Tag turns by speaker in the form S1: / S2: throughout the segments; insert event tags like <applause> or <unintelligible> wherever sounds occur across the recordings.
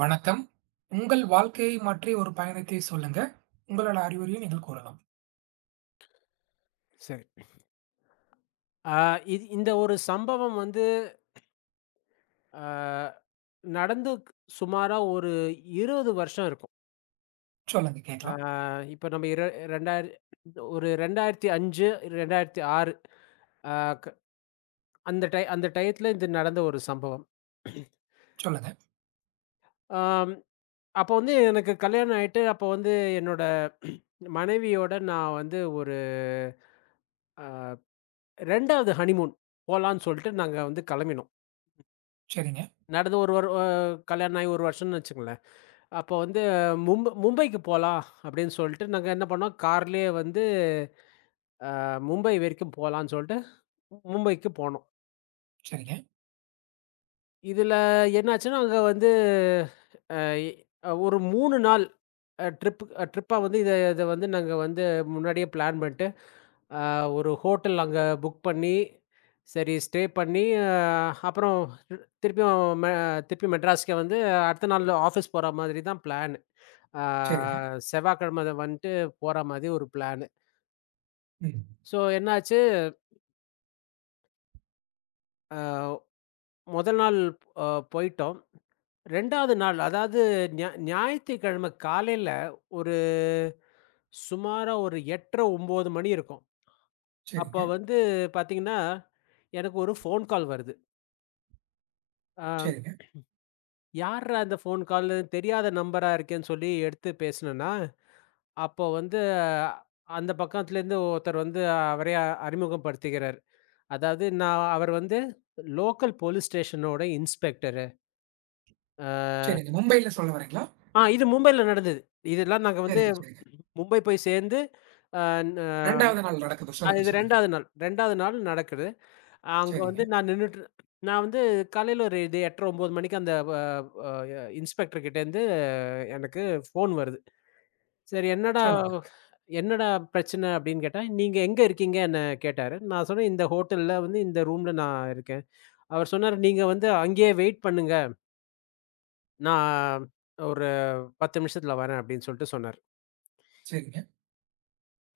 S1: வணக்கம். உங்கள் வாழ்க்கையை மாற்றிய ஒரு பயணத்தை சொல்லுங்க. உங்களோட அறிவுரையை நீங்கள் கூறலாம்.
S2: சரி. ஆ இந்த ஒரு சம்பவம் வந்து அ நடந்து சுமாரா ஒரு 20 வருஷம் இருக்கும்.
S1: சொல்லுங்க
S2: ஆ
S1: கேட்கலாம்.
S2: இப்ப நம்ம 2000 ஒரு 2005, 2006 அ க அந்த டயத்துல இது நடந்த ஒரு சம்பவம்.
S1: சொல்லுங்க.
S2: ஆம் அப்ப வந்து எனக்கு கல்யாணம் ஆயிட்டு, அப்ப வந்து என்னோட மனைவியோட நான் வந்து ஒரு அ 2வது ஹனிமூன் போலான்னு சொல்ட்டு நாங்க வந்து கெளம்பினோம்.
S1: சரிங்க,
S2: நடந்து ஒரு வரு அ கல்யாணம் ஆகி 1 வருஷம்னு வச்சுக்கங்களேன். அப்போ வந்து மும்பைக்கு போலாம் அப்படின்னு சொல்லிட்டு, நாங்க என்ன பண்ணோம், கார்லயே வந்து அ மும்பை வரைக்கும் போலான்னு சொல்ட்டு, மும்பைக்கு போனோம்.
S1: சரிங்க,
S2: இதுல என்னாச்சுன்னா, அங்க வந்து அ இ ஒரு 3 நாள் அ ட்ரிப் அ ட்ரிப்பா வந்து இத இத வந்து நாங்க வந்து முன்னாடியே பிளான் பண்ணிட்டு, அ ஒரு ஹோட்டல் அங்க புக் பண்ணி, சரி ஸ்டே பண்ணி, அப்புறம் திரு- திருப்பியும் மெ திருப்பி மெட்ராஸ்க்கே வந்து அடுத்த நாள் ஆஃபீஸ் போற மாதிரி தான் பிளானு. அ
S1: சரிங்க,
S2: செவ்வாய்க்கிழம வந்துட்டு போற மாதிரி ஒரு பிளானு.
S1: ம்.
S2: ஸோ என்னாச்சு, முதல் நாள் அ போயிட்டோம். 2வது நாள். அதாவது ஞாயித்துக்கிழமை காலையில ஒரு சுமாரா ஒரு 8:30 9:00 மணி இருக்கும்.
S1: சரிங்க,
S2: அப்ப வந்து பார்த்தீங்கன்னா, எனக்கு ஒரு ஃபோன் கால் வருது. அ
S1: சரிங்க,
S2: யார்ரா இந்த ஃபோன் காலு? தெரியாத நம்பரா இருக்கேன்னு சொல்லி எடுத்து பேசுனேனா, அப்போ வந்து அஹ், அந்த பக்கத்துலேருந்து ஒருத்தர் வந்து அறிமுகப்படுத்துகிறார். அதாவது நான் அவர் வந்து லோக்கல் போலீஸ் ஸ்டேஷனோட இன்ஸ்பெக்டரு. அ
S1: சரிங்க. மும்பைல சொல்ல வர்றீங்களா?
S2: ஆ இது மும்பையில நடந்தது. இதெல்லாம் நாங்க வந்து
S1: சரிங்க, சரிங்க.
S2: மும்பை போய் சேர்ந்து, அ ந
S1: 2வது நாள் நடக்குது.
S2: அ
S1: சொல்லுங்க,
S2: இது
S1: சொல்லுங்க.
S2: 2வது நாள் நடக்குது. அங்க வந்து
S1: சரிங்க,
S2: நான் நின்னுட்டு நான் வந்து காலையில ஒரு இது 8:00, 9:00 மணிக்கு அந்த வ அ இன்ஸ்பெக்டர் கிட்டேருந்து எனக்கு ஃபோன் வருது. சரி என்னடா
S1: சொல்லுங்க.
S2: என்னடா பிரச்சனை அப்படின்னு கேட்டா, "நீங்க எங்க இருக்கீங்க?" என்ன கேட்டாரு. நான் சொன்னேன், "இந்த ஹோட்டல்ல வந்து இந்த ரூம்ல நான் இருக்கேன்." அவர் சொன்னாரு, "நீங்க வந்து அங்கேயே வெயிட் பண்ணுங்க. நான் ஒரு 10 நிமிஷத்துல வரேன்." அப்படின்னு சொல்லிட்டு சொன்னாரு.
S1: சரிங்க.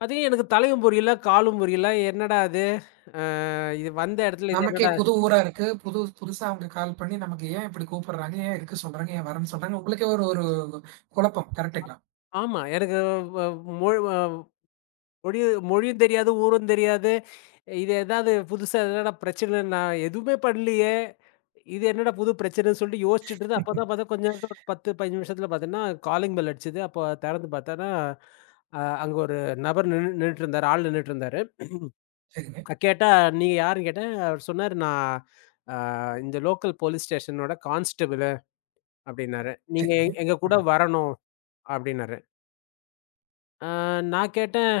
S2: அது எனக்கு தலையும் புரியல, காலும் புரியல. என்னடா இது? இது வந்த இடத்துல இது
S1: நமக்கே
S2: என்னடா.
S1: புது ஊரா இருக்கு. புது புதுசா அவங்க கால் பண்ணி நமக்கு ஏன் இப்படி கூப்பிடுறாங்க? ஏன் இருக்க சொல்றாங்க? ஏன் வரேன்னு சொல்றாங்க? உங்களுக்கே ஒரு ஒரு குழப்பம். கரெக்ட்டுங்களா?
S2: ஆமா. எனக்கு வ மொழ் அ மொழியும் மொழியும் தெரியாது, ஊரும் தெரியாது. இது ஏதாவது புதுசா என்னடா பிரச்சனை? நான் எதுவுமே பண்ணலையே! இது என்னடா புது பிரச்சனைன்னு சொல்லிட்டு யோசிச்சுட்டு இருந்தேன். அப்ப தான் பார்த்தா
S1: <laughs>
S2: கொஞ்ச நேரத்துல ஒரு 10, 15 நிமிஷத்துல பார்த்தீங்கன்னா, காலிங் பெல் அடிச்சது. அப்போ தெறந்து பார்த்தேன்னா, அங்க ஒரு நபர் நின்னுட்டு இருந்தாரு. ஆள் நின்னுட்டு இருந்தாரு.
S1: சரிங்க,
S2: கேட்டா, "நீங்க யாருன்னு?" கேட்டேன். அவர் சொன்னாரு, "நான் அ இந்த லோக்கல் போலீஸ் ஸ்டேஷனோட கான்ஸ்டபிளு" அப்டின்னாரு. "நீங்க
S1: சரிங்க,
S2: எங்க கூட
S1: ம்.
S2: வரணும்" அப்டின்னாரு. அ நான் கேட்டேன்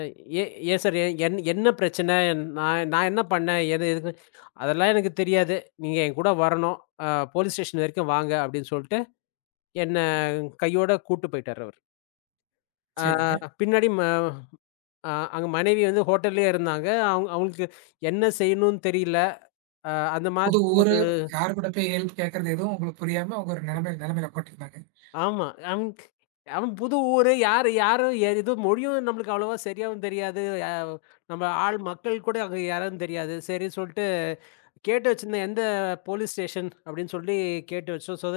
S2: எ ஏ ஏன் சார்? என் என் என்ன பிரச்சனை? நான் நான் என்ன பண்ணேன்? எதுக்கு? அதெல்லாம் எனக்கு தெரியாது. நீங்க என்கூட வரணும். அ போலீஸ் ஸ்டேஷன் வரைக்கும் வாங்க அப்டின்னு சொல்ட்டு, என்ன கையோட கூட்டு போயிட்டாரு அவரு. அ
S1: சரிங்க.
S2: பின்னாடி ம அ அங்க மனைவி வந்து ஹோட்டல்லயே இருந்தாங்க. அவங்க அவங்களுக்கு என்ன செய்யணும்னு தெரியல. அ அந்த மாதிரி
S1: புது ஊரு,
S2: ஒரு.
S1: யாரு கூட போய் ஹெல்ப் கேட்கறது எதுவும் உங்களுக்கு புரியாம உங்க ஒரு நிலைமையில நிலைமையில உட்காந்துருந்தாங்க.
S2: ஆமா. அவன் அவன் புது ஊரு. யாரு யாரு ஏது மொழியும் நம்மளுக்கு அவ்வளவா சரியாவும் தெரியாது. நம்ம ஆள் மக்கள் கூட அங்க யாருன்னு தெரியாது. சரின்னு சொல்லிட்டு கேட்டு வச்சிருந்தேன். எந்த போலீஸ் ஸ்டேஷன் அப்படின்னு சொல்லி கேட்டு வச்சோம். சோ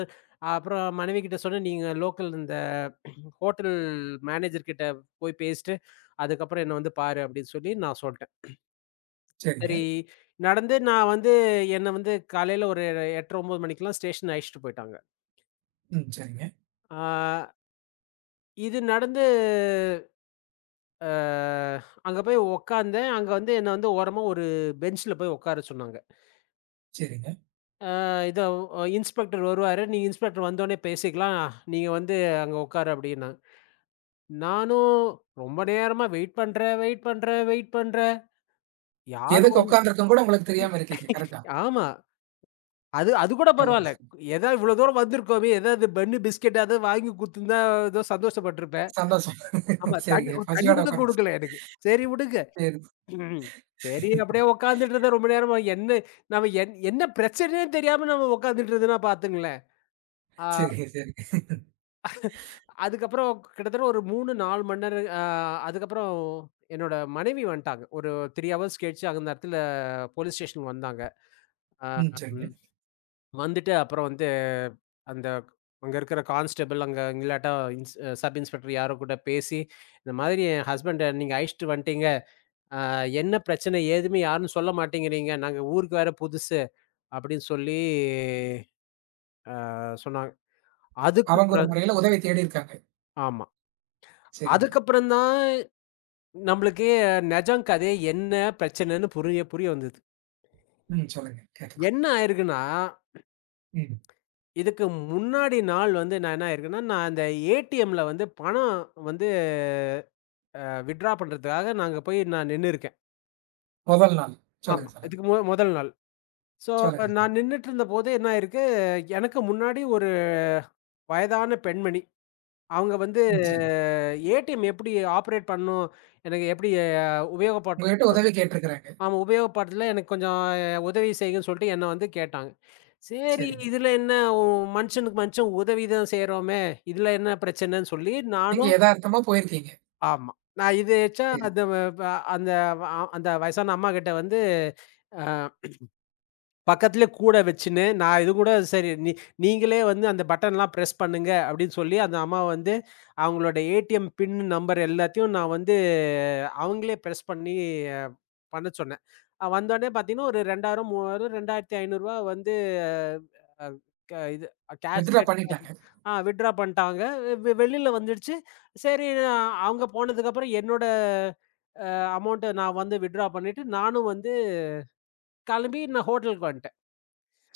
S2: அப்புறம் மனைவிகிட்ட சொன்னேன், "நீங்க லோக்கல் இந்த ஹோட்டல் மேனேஜர் கிட்ட போய் பேசிட்டு, அதுக்கப்புறம் என்ன வந்து பாரு" அப்படின்னு சொல்லி நான் சொல்ட்டேன்.
S1: சரிங்க.
S2: சரி நடந்து நான் வந்து என்ன வந்து காலையில ஒரு 8:30, 9 மணிக்கெல்லாம் ஸ்டேஷன் அழைச்சிட்டு போயிட்டாங்க.
S1: ம். சரிங்க,
S2: ஆ இது நடந்து அ அங்க போய் உட்கார்ந்தேன். அங்க வந்து என்ன வந்து ஓரமா ஒரு பெஞ்ச்ல போய் உட்கார சொன்னாங்க.
S1: சரிங்க.
S2: அ இத இன்ஸ்பெக்டர் வருவாரு. நீங்க இன்ஸ்பெக்டர் வந்தோனே பேசிக்கலாம். நீங்க வந்து அங்க உட்காரு அப்டின்னாங்க. நானும் ரொம்ப நேரமா வெயிட் பண்றேன், வெயிட் பண்றேன், வெயிட் பண்றேன். யாரும்
S1: எதுக்கு
S2: வந்து.
S1: உட்கார்ந்துருக்கோம்ன்னு கூட உங்களுக்கு தெரியாம இருக்கீங்க.
S2: <laughs>
S1: கரெக்ட்டா?
S2: ஆமா. அது அது கூட
S1: அதாங்க
S2: பரவால்ல.
S1: சார்.
S2: ஏதா இவ்ளோ தூரம் வந்திருக்கோமே, ஏதாவது பன்னு, பிஸ்கட் ஏதாவது வாங்கி குடுத்துருந்தா ஏதோ சந்தோஷப்பட்டுருப்பேன்.
S1: சந்தோஷம்.
S2: ஆமா. தண்ணி
S1: சரிங்க.
S2: ஒரு தண்ணி
S1: பசியோட
S2: கூட
S1: உட்கார்ந்து
S2: குடுக்கல எனக்கு. சரி விடுங்க.
S1: சரி.
S2: ம். சரி, அப்படியே உட்கார்ந்துட்டு இருந்தேன் ரொம்ப நேரமா. என்ன நம்ம என்ன பிரச்சனைன்னே தெரியாம நம்ம உட்கார்ந்துட்டு இருந்ததுன்னா பாத்துங்களேன். ஆ
S1: சரிங்க, சரிங்க.
S2: அதுக்கப்புறம் கிட்டத்தட்ட ஒரு 3, 4 மணி நேரம் அதுக்கப்புறம் என்னோட மனைவி வந்துட்டாங்க. ஒரு 3 ஹவர்ஸ் கழிச்சு அந்த இடத்துல போலீஸ் ஸ்டேஷன் வந்தாங்க. ஆ
S1: ம். சரிங்க.
S2: ம் வந்துட்டு அப்புறம் வந்து அந்த அங்க இருக்கிற கான்ஸ்டபிள் அங்க இல்லாட்டா சப் இன்ஸ்பெக்டர் யாரோ கூட பேசி, இந்த மாதிரி என் ஹஸ்பண்ட நீங்க அழைச்சிட்டு வந்துட்டீங்க. ஆ என்ன பிரச்சனை ஏதுமே யாரும் சொல்ல மாட்டேங்கிறீங்க. நாங்க ஊருக்கு வேற புதுசு. அப்படின்னு சொல்லி சொன்னாங்க.
S1: அவங்க ஒரு
S2: அதுக்கப்புறம்.
S1: முறையில உதவி தேடி இருக்காங்க.
S2: ஆமா.
S1: சரிங்க.
S2: அதுக்கப்புறம் தான் நம்மளுக்கே நெஜம் கதை என்ன பிரச்சனைன்னு புரிய புரிய வந்தது.
S1: ம். சொல்லுங்க. கேட்கலாம்.
S2: என்ன ஆயிருக்குன்னா,
S1: ம்.
S2: இதுக்கு முன்னாடி நாள் வந்து நான் என்ன ஆயிருக்குன்னா, நான் அந்த ஏடிஎம்ல வந்து பணம் வந்து வித்ட்ரா பண்றதுக்காக நாங்க போய் நான் நின்னு இருக்கேன்.
S1: முதல் நாள்.
S2: ஆமா.
S1: சொல்லுங்க, சொல்லுங்க.
S2: இதுக்கு முதல் நாள். ஸோ
S1: சொல்லுங்க.
S2: நான் நின்னுட்டு இருந்தபோது என்ன ஆயிருக்கு, எனக்கு முன்னாடி ஒரு வயதான பெண்மணி. அவங்க வந்து
S1: ம். சரி.
S2: ஏடிஎம் எப்படி ஆப்பரேட் பண்ணும், எனக்கு எப்படி அ உபயோகப்ப
S1: உங்ககிட்ட உதவி கேட்டிருக்கிறாங்க.
S2: ஆமா. உபயோகப்படுத்தல எனக்கு கொஞ்சம் உதவி செய்யுங்கன்னு சொல்லிட்டு என்ன வந்து கேட்டாங்க. சரி
S1: சரிங்க.
S2: இதுல என்ன. ஒ மனுஷனுக்கு மனுஷன் உதவி தான் செய்றோமே! இதுல என்ன பிரச்சனன்னு சொல்லி
S1: நீங்க
S2: நானும்.
S1: எதார்த்தமா போயிருக்கீங்க.
S2: ஆமா. நான் இது எச்சா
S1: சரி.
S2: அந்த வ வ அந்த வ- அ அந்த வயசான அம்மாகிட்ட வந்து அ பக்கத்திலே கூட வச்சுன்னு, நான் இது கூட சரி நீங்களே வந்து அந்த பட்டன்லாம் பிரஸ் பண்ணுங்க அப்டின்னு சொல்லி அந்த அம்மா வந்து அவங்களோட ஏடிஎம் பின் நம்பர் எல்லாத்தையும் நான் வந்து அவங்களே ப்ரெஸ் பண்ணி அ பண்ண சொன்னேன். வந்தோனே பார்த்தீங்கன்னா, ஒரு 2000, 3000, 2500 வந்து அ க இது கேஷ்
S1: வித்ட்ரா
S2: கேட்டாங்க.
S1: பண்ணிட்டாங்க.
S2: வித்ட்ரா பண்ட்டாங்க. வெளில வந்துடுச்சு. சரி நான் அவங்க போனதுக்கப்புறம் என்னோட அமௌண்ட்ட நான் வந்து வித்ட்ரா பண்ணிட்டு, நானும் வந்து கெளம்பி நான் ஹோட்டலுக்கு வந்துட்டேன்.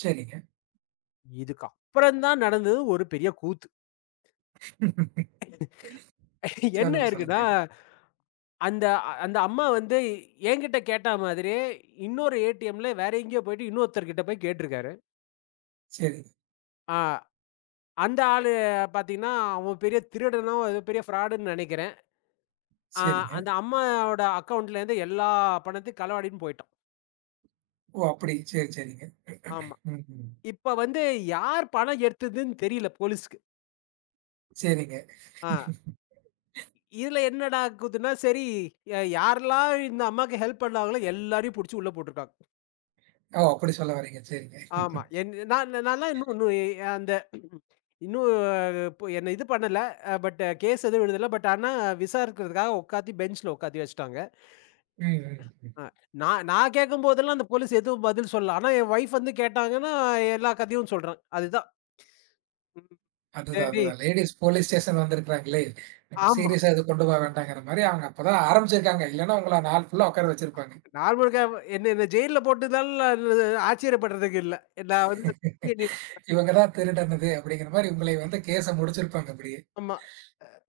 S1: சரிங்க.
S2: இதுக்கப்புறம் தான் நடந்தது ஒரு பெரிய கூத்து. என்ன
S1: சொல்லுங்க,
S2: இருக்குன்னா,
S1: சொல்லுங்க.
S2: அந்த அம்மா வந்து என்கிட்ட கேட்டா மாதிரியே, இன்னொரு ஏடிஎம்ல வேற எங்கேயோ போயிட்டு இன்னொருத்தர்கிட்ட போய் கேட்டிருக்காரு.
S1: சரிங்க,
S2: ஆ. அந்த ஆளு பாத்தீங்கன்னா, அவன் பெரிய திருடனோ, ஏதோ பெரிய ஃப்ராடுன்னு நெனைக்கிறேன். ஆ
S1: சரிங்க.
S2: அந்த அம்மாவோட அக்கவுண்ட்லேருந்து எல்லா பணத்தையும் களவாடின்னு போயிட்டான்.
S1: ஓ! அப்படி. சரி, சரிங்க.
S2: ஆமா.
S1: ம்ஹ்ம்.
S2: இப்ப வந்து யார் பணம் எடுத்ததுன்னு தெரியல போலீஸ்க்கு.
S1: சரிங்க.
S2: ஆ. இதுல என்னடா ஆகுதுன்னா, சரி யாரெல்லாம் இந்த அம்மாக்கு ஹெல்ப் பண்ணாங்களோ எல்லாரையும் புடிச்சு உள்ள போட்டுருக்காங்க.
S1: ஓ! அப்படி சொல்ல வர்றீங்க. சரிங்க.
S2: ஆமா. என் நான் நான்லாம் இன்னும் இன்னும் எ அந்த இன்னும் இப்போ என்ன இது பண்ணல. பட் கேஸ் எதுவும் எழுதல. பட் ஆனா விசாரிக்கிறதுக்காக உட்காத்தி பெஞ்ச்ல உட்காத்தி வச்சுட்டாங்க.
S1: ம், ம், ம்.
S2: அ நான் நான் கேட்கும்போதெல்லாம் அந்த போலீஸ் எதுவும் பதில் சொல்லல. ஆனா என் வைஃப் வந்து கேட்டாங்கன்னா, எல்லா கதையும் சொல்றேன். அதுதான். ம்.
S1: அதுதான்,
S2: சரி.
S1: அதுதான். லேடீஸ் போலீஸ் ஸ்டேஷன் வந்திருக்கிறாங்களே! நம்ம
S2: ஆமா.
S1: சீரியஸா எதுவும் கொண்டு போக வேண்டாங்கிற மாரி அவங்க அப்பதான் ஆரம்பிச்சிருக்காங்க. இல்லன்னா உங்கள நாள் ஃபுல்லா உட்கார வச்சிருப்பாங்க.
S2: நாள் முழுக்க என்ன என்ன ஜெயில்ல போட்டதால ஆச்சரியப்படுறதுக்கு இல்ல. நான் வந்து <unintelligible>
S1: இவங்க தான் திருடனது அப்படிங்கிற மாரி உங்களை வந்து கேஸ முடிச்சிருப்பாங்க அப்படியே.
S2: ஆமா.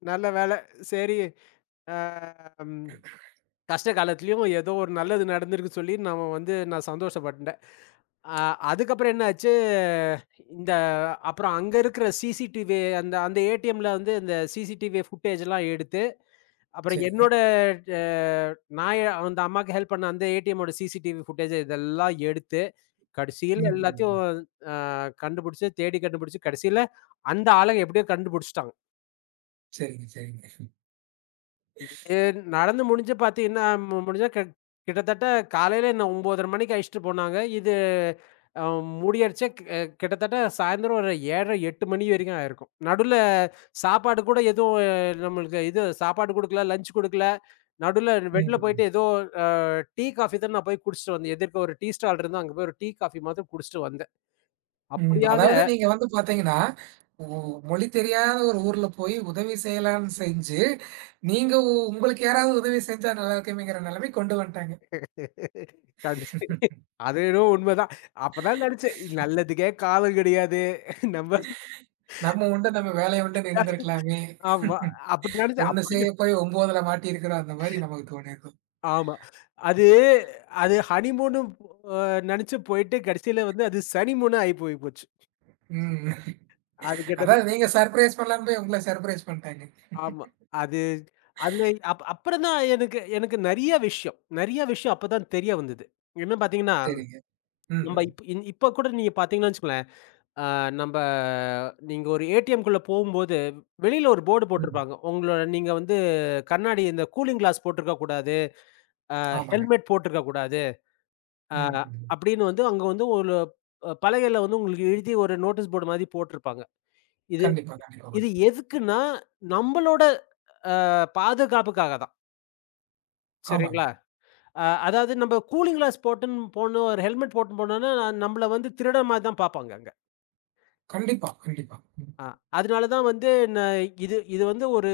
S2: நல்ல வேல. சரி. அ ம் கஷ்ட காலத்திலயும் ஏதோ ஒரு நல்லது நடந்திருக்கு சொல்லி நம்ம வந்து நான் சந்தோஷப்பட்டுட்டேன். அ அதுக்கப்புறம் என்ன ஆச்சு, இந்த அப்புறம் அங்க இருக்கிற சிசிடிவி அந்த அந்த ஏடிஎம்ல வந்து இந்த சிசிடிவி ஃபுட்டேஜ்லாம் எடுத்து அப்புறம்
S1: சரிங்க.
S2: என்னோட அ நான் அந்த அம்மாக்கு ஹெல்ப் பண்ண அந்த ஏடிஎம்மோட சிசிடிவி ஃபுட்டேஜ் இதெல்லாம் எடுத்து,
S1: ம்,
S2: கடைசியில
S1: ம்,
S2: எல்லாத்தையும்
S1: ம்.
S2: அ கண்டுபிடிச்சு, தேடி கண்டுபிடிச்சு, கடைசியில அந்த ஆள எப்படியோ கண்டுபிடிச்சுட்டாங்க.
S1: சரிங்க, சரிங்க.
S2: இது நடந்து முடிஞ்சு பார்த்தீங்கன்னா, முடிஞ்சா கிட்டத்தட்ட காலையில என்ன 9:30 மணிக்கு அழைச்சுட்டு போனாங்க. இது அ முடியறச்சே க் அ கிட்டத்தட்ட சாயந்தரம் ஒரு 7:30, 8 மணி வரைக்கும் ஆயிருக்கும். நடுவுல சாப்பாடு கூட எதுவும் நம்மளுக்கு இது சாப்பாடு குடுக்கல, லஞ்ச் குடுக்கல. நடுவுல வெளில போயிட்டு
S1: ம்.
S2: ஏதோ அ டீ, காஃபி தான் நான் போய் குடிச்சுட்டு வந்தேன். எதிர்க்க ஒரு டீ ஸ்டால் இருந்தா அங்க போய் ஒரு டீ, காஃபி மாத்திரம் குடிச்சுட்டு வந்தேன்.
S1: ம்.
S2: அப்படியாக
S1: அதாவது நீங்க வந்து பார்த்தீங்கன்னா, உ மொழி தெரியாத ஒரு ஊர்ல போய் உதவி செய்யலான்னு செஞ்சு, நீங்க உங்களுக்கு யாராவது உதவி செஞ்சா நல்லா இருக்குமேங்கிற நெலைமைக்கு கொண்டு வந்துட்டாங்க.
S2: கடைசி அது என்னவோ உண்மைதான். அப்பதான் நெனச்சேன், நல்லதுக்கே காலம் கிடையாது. நம்ம.
S1: நம்ம உண்டு நம்ம வேலை உண்டுன்னு இருந்திருக்கலாமே.
S2: ஆமா. அப்படி நெனச்சு
S1: ஒண்ணு
S2: அப்படியே.
S1: செய்ய போய் 9ல மாட்டியிருக்கிறோம். அந்த மாரி நமக்கு தோணியிருக்கும்.
S2: ஆமா. அது அது ஹனிமூன்னு அ நெனச்சு போயிட்டு கடைசியில வந்து அது சனிமூனா ஆயி போய் போச்சு.
S1: ம்.
S2: அது கெட்டது.
S1: அதாவது நீங்க சர்ப்ரைஸ் பண்ணலான்னு போய் உங்கள சர்ப்ரைஸ் பண்ணிட்டாங்க.
S2: ஆமா. அது அதுல அப்புறம் தான் எனக்கு எனக்கு நெறைய விஷயம் அப்ப தான் தெரிய வந்தது. என்ன பார்த்தீங்கன்னா,
S1: சரிங்க. ம்,
S2: நம்ப
S1: ம்,
S2: இப் இப்ப கூட நீங்க பார்த்தீங்கன்னு வச்சுக்கோங்களேன், அ நம்ப நீங்க ஒரு ஏடிஎம் குள்ள போகும்போது, வெளியில ஒரு போர்டு
S1: ம்.
S2: போட்டிருப்பாங்க. உங்களோட நீங்க வந்து கண்ணாடி இந்த கூலிங் கிளாஸ் போட்டிருக்க கூடாது.
S1: ஆமாங்க.
S2: ஹெல்மெட் போட்டிருக்க கூடாது. ஆ
S1: ம், ம்.
S2: அப்படின்னு வந்து அங்க வந்து ஒரு பலகையில வந்து உங்களுக்கு எழுதி ஒரு நோட்டீஸ் போர்டு மாதிரி போட்டிருப்பாங்க. இது
S1: கண்டிப்பா, கண்டிப்பா.
S2: இது எதுக்குன்னா, நம்மளோட அ பாதுகாப்புக்காக தான்.
S1: ஆமாங்க.
S2: சரிங்களா? அதாவது நம்ம கூலிங் கிளாஸ் போட்டுன்னு போனோம், ஒரு ஹெல்மெட் போட்டுன்னு போனோம்னா, நம்மள வந்து திருடன் மாரி தான் பார்ப்பாங்க அங்க.
S1: கண்டிப்பா, கண்டிப்பா. ம்.
S2: அ அதனால தான் வந்து ந இது இது வந்து ஒரு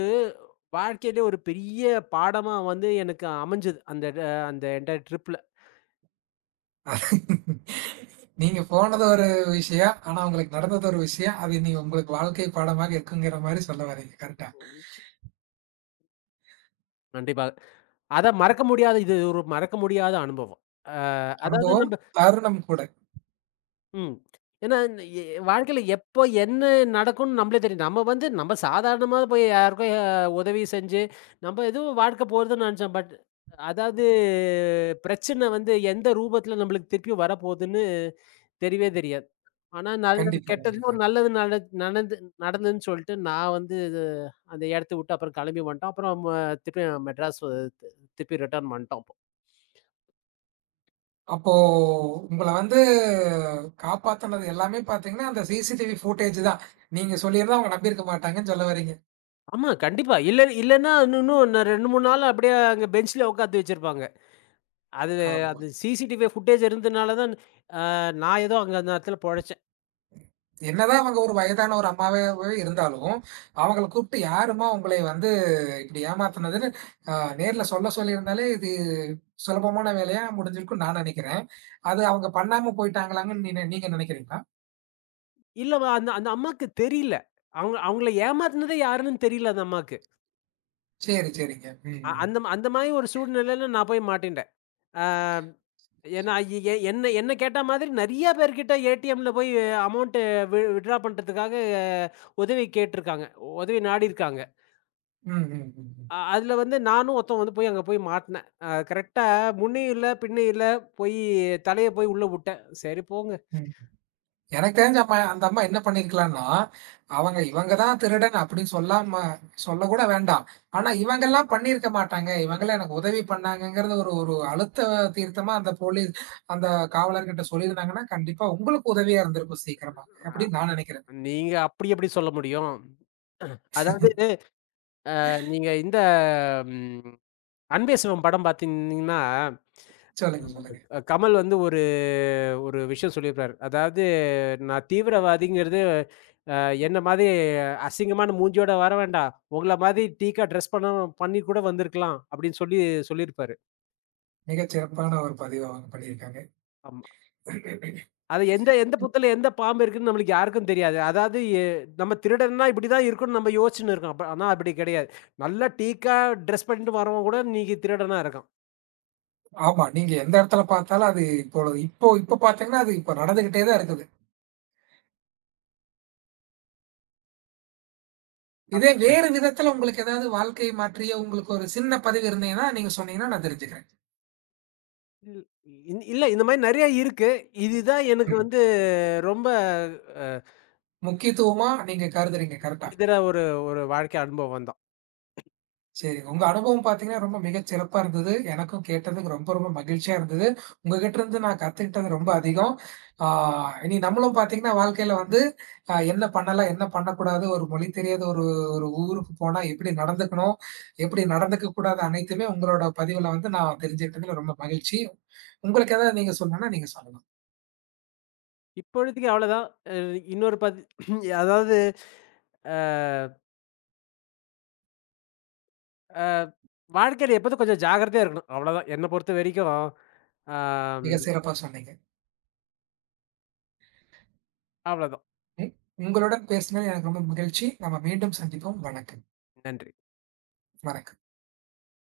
S2: வாழ்க்கையிலே ஒரு பெரிய பாடமா வந்து எனக்கு அமைஞ்சது. அந்த என்டயர் ட்ரிப்ல.
S1: <laughs> அது நீங்க போனது ஒரு விஷயம், ஆனா உங்களுக்கு நடந்தது ஒரு விஷயம். அது இனி உங்களுக்கு வாழ்க்கை பாடமாக இருக்குங்கிற மாரி சொல்ல வர்றீங்க. கரெக்ட்டா?
S2: கண்டிப்பா. அத மறக்க முடியாத இது ஒரு மறக்க முடியாத அனுபவம். அ அதாவது
S1: அனுபவம்,
S2: நம்ம.
S1: தருணம் கூட.
S2: ம். ஏன்னா, இந்த வாழ்க்கையில எப்போ என்ன நடக்கும்னு நம்மளே தெரியும். நம்ம வந்து நம்ம சாதாரணமா போய் யாருக்கோ உதவி செஞ்சு, நம்ம ஏதோ வாழ்க்கை போறதுன்னு நெனச்சோம். பட் அதாவது பிரச்சனை வந்து எந்த ரூபத்துல நம்மளுக்கு திருப்பியும் வரப்போகுதுன்னு தெரியவே தெரியாது. ஆனா நல்லது
S1: கண்டிப்பா,
S2: கெட்டதுல
S1: கண்டிப்பா.
S2: ஒரு நல்லது நடந்து நடந்ததுன்னு சொல்லிட்டு நான் வந்து இது- அந்த இடத்த விட்டு அப்புறம் கிளம்பி வந்துட்டோம். அப்புறம் திருப்பியும் மெட்ராஸ் வந்து திருப்பி ரிட்டர்ன் வந்துட்டோம்.
S1: அப்போ உங்கள வந்து காப்பாத்துனது எல்லாமே பார்த்தீங்கன்னா, அந்த சிசிடிவி ஃபுட்டேஜ் தான். நீங்க சொல்லியிருந்தா அவங்க நம்பியிருக்க மாட்டாங்கன்னு சொல்ல வர்றீங்க.
S2: ஆமா, கண்டிப்பா. இல்ல இல்லன்னா இன்னும் இன்னும் இன்னும் 2, 3 நாள் அப்படியே அங்க பெஞ்ச்ல உட்காத்து வச்சிருப்பாங்க. அது
S1: ஆமா.
S2: அந்த சிசிடிவி ஃபுட்டேஜ் இருந்ததுனால தான் நான் ஏதோ அங்க அந்த இடத்துல பொழச்சேன்.
S1: என்னதான் அவங்க ஒரு வயதான ஒரு அம்மாவாவே இருந்தாலும், அவங்கள கூப்பிட்டு யாரும்மா உங்களை வந்து இப்படி ஏமாத்துனது அ நேர்ல சொல்ல சொல்லியிருந்தாலே, இது சுலபமான வேலையா முடிஞ்சிருக்கும்னு நான் நெனைக்கிறேன். அது அவங்க பண்ணாம போயிட்டாங்களாங்கன்னு நீங்க நெனைக்கிறீங்களா?
S2: இல்ல வ அந்த அந்த அம்மாக்கு தெரியல. அவங்க அவங்கள ஏமாத்துனதே யாருன்னு தெரியல அந்த அம்மாக்கு.
S1: சரி, சரிங்க. ம், ம்.
S2: அந்த மாரி ஒரு சூழ்நிலையில நான் போய் மாட்டின்டேன். ஆ ஏன்னா எ எ என்ன என்ன கேட்ட மாதிரி நெறைய பேர்கிட்ட ஏடிஎம்ல போய் அமௌண்ட் வித்ட்ரா பண்றதுக்காக அஹ், உதவி கேட்டிருக்காங்க. உதவி நாடியிருக்காங்க.
S1: ம், ம், ம்,
S2: அதுல வந்து நானும் ஒருத்தன் வந்து போய் அங்க போய் மாட்னேன். கரெக்ட்டா முன்னயும் இல்ல, பின்னயும் இல்ல. போயி தலைய போய் உள்ள வுட்டேன். சரி போங்க.
S1: ம். எனக்கு தெரிஞ்சு அப்ப அந்த அம்மா என்ன பண்ணியிருக்கலான்னா, அவங்க இவங்க தான் திருடன் அப்படின்னு சொல்லாம சொல்லக்கூட வேண்டாம். ஆனா இவங்கலாம் பண்ணியிருக்க மாட்டாங்க. இவங்கலாம் எனக்கு உதவி பண்ணாங்கங்கிறது ஒரு ஒரு அழுத்த தீர்த்தமா அந்த போலீஸ் அந்த காவலர்கிட்ட சொல்லியிருந்தாங்கன்னா, கண்டிப்பா உங்களுக்கு உதவியா இருந்திருக்கும் சீக்கிரமா. அப்படின்னு நான் நெனைக்கிறேன்.
S2: நீங்க அப்படி எப்படி சொல்ல முடியும்? அதாவது நீங்க இந்த ம் அன்பே சிவம் படம் பாத்தீங்கன்னா,
S1: சொல்லுங்க, சொல்லுங்க.
S2: கமல் வந்து ஒரு ஒரு விஷயம் சொல்லியிருப்பாரு. அதாவது நான் தீவிரவாதிங்கிறது அ என்ன மாதிரி அசிங்கமான மூஞ்சியோட வர வேண்டாம். உங்கள மாதிரி டீக்கா ட்ரெஸ் பண்ணி கூட வந்திருக்கலாம் அப்படின்னு சொல்லி சொல்லியிருப்பாரு.
S1: மிக சிறப்பான ஒரு பதிவா அவங்க பண்ணியிருக்காங்க.
S2: ஆமா. அது எந்த எந்த புத்துல எந்த பாம்பு இருக்குன்னு நம்மளுக்கு யாருக்கும் தெரியாது. அதாவது நம்ம திருடன்னா இப்படிதான் இருக்கும்னு நம்ம யோசிச்சுன்னு இருக்கோம். அப்ப ஆனா அப்படி கிடையாது. நல்லா டீக்கா ட்ரெஸ் பண்ணிட்டு வரவன் கூட இன்னைக்கு திருடனா இருக்கான்.
S1: ஆமா, நீங்க எந்த இடத்துல பார்த்தாலும் அது இப்பொழுது இப்போ இப்போ பார்த்தீங்கன்னா, அது இப்போ நடந்துகிட்டே தான் இருக்குது. இதே வேறு விதத்துல உங்களுக்கு ஏதாவது வாழ்க்கை மாற்றிய உங்களுக்கு ஒரு சின்ன பதிவு இருந்தீங்கன்னா, நீங்க சொன்னீங்கன்னா நான் தெரிஞ்சுக்கிறேன்.
S2: இல் இல்ல இந்த மாரி நெறைய இருக்கு. இதுதான் எனக்கு
S1: ம்.
S2: வந்து ரொம்ப அ
S1: முக்கியத்துவமா நீங்க கருதுறீங்க. கரெக்ட்டா?
S2: இதுல ஒரு ஒரு வாழ்க்கை அனுபவம் தான்.
S1: சரிங்க. உங்க அனுபவம் பார்த்தீங்கன்னா, ரொம்ப மிகச் சிறப்பா இருந்தது. எனக்கும் கேட்டதுக்கு ரொம்ப, ரொம்ப மகிழ்ச்சியா இருந்தது. உங்ககிட்ட இருந்து நான் கத்துக்கிட்டது ரொம்ப அதிகம். ஆ இனி நம்மளும் பார்த்தீங்கன்னா, வாழ்க்கையில வந்து என்ன பண்ணலாம், என்ன பண்ணக்கூடாது, ஒரு மொழி தெரியாத ஒரு ஒரு ஊருக்கு போனா எப்படி நடந்துக்கணும், எப்படி நடந்துக்கக் கூடாது அனைத்துமே உங்களோட பதிவுல வந்து நான் தெரிஞ்சுக்கிட்டதுல ரொம்ப மகிழ்ச்சி. உங்களுக்கு ஏதாவது நீங்க சொல்லணும்னா நீங்க சொல்லலாம்.
S2: இப்பொழுதைக்கு அவ்வளோதான். அ இன்னொரு பத் <clears throat> அதாவது அ அ வாழ்க்கையில எப்போதும் கொஞ்சம் ஜாக்கிரதையா இருக்கணும். அவ்வளோதான். என்ன பொறுத்த வரைக்கும், ஆம்
S1: மிகச் சிறப்பா சொன்னீங்க.
S2: அவ்வளோதான்.
S1: ம். உங்களுடன் பேசினது எனக்கு ரொம்ப மகிழ்ச்சி. நம்ம மீண்டும் சந்திப்போம். வணக்கம்.
S2: நன்றி.
S1: வணக்கம்.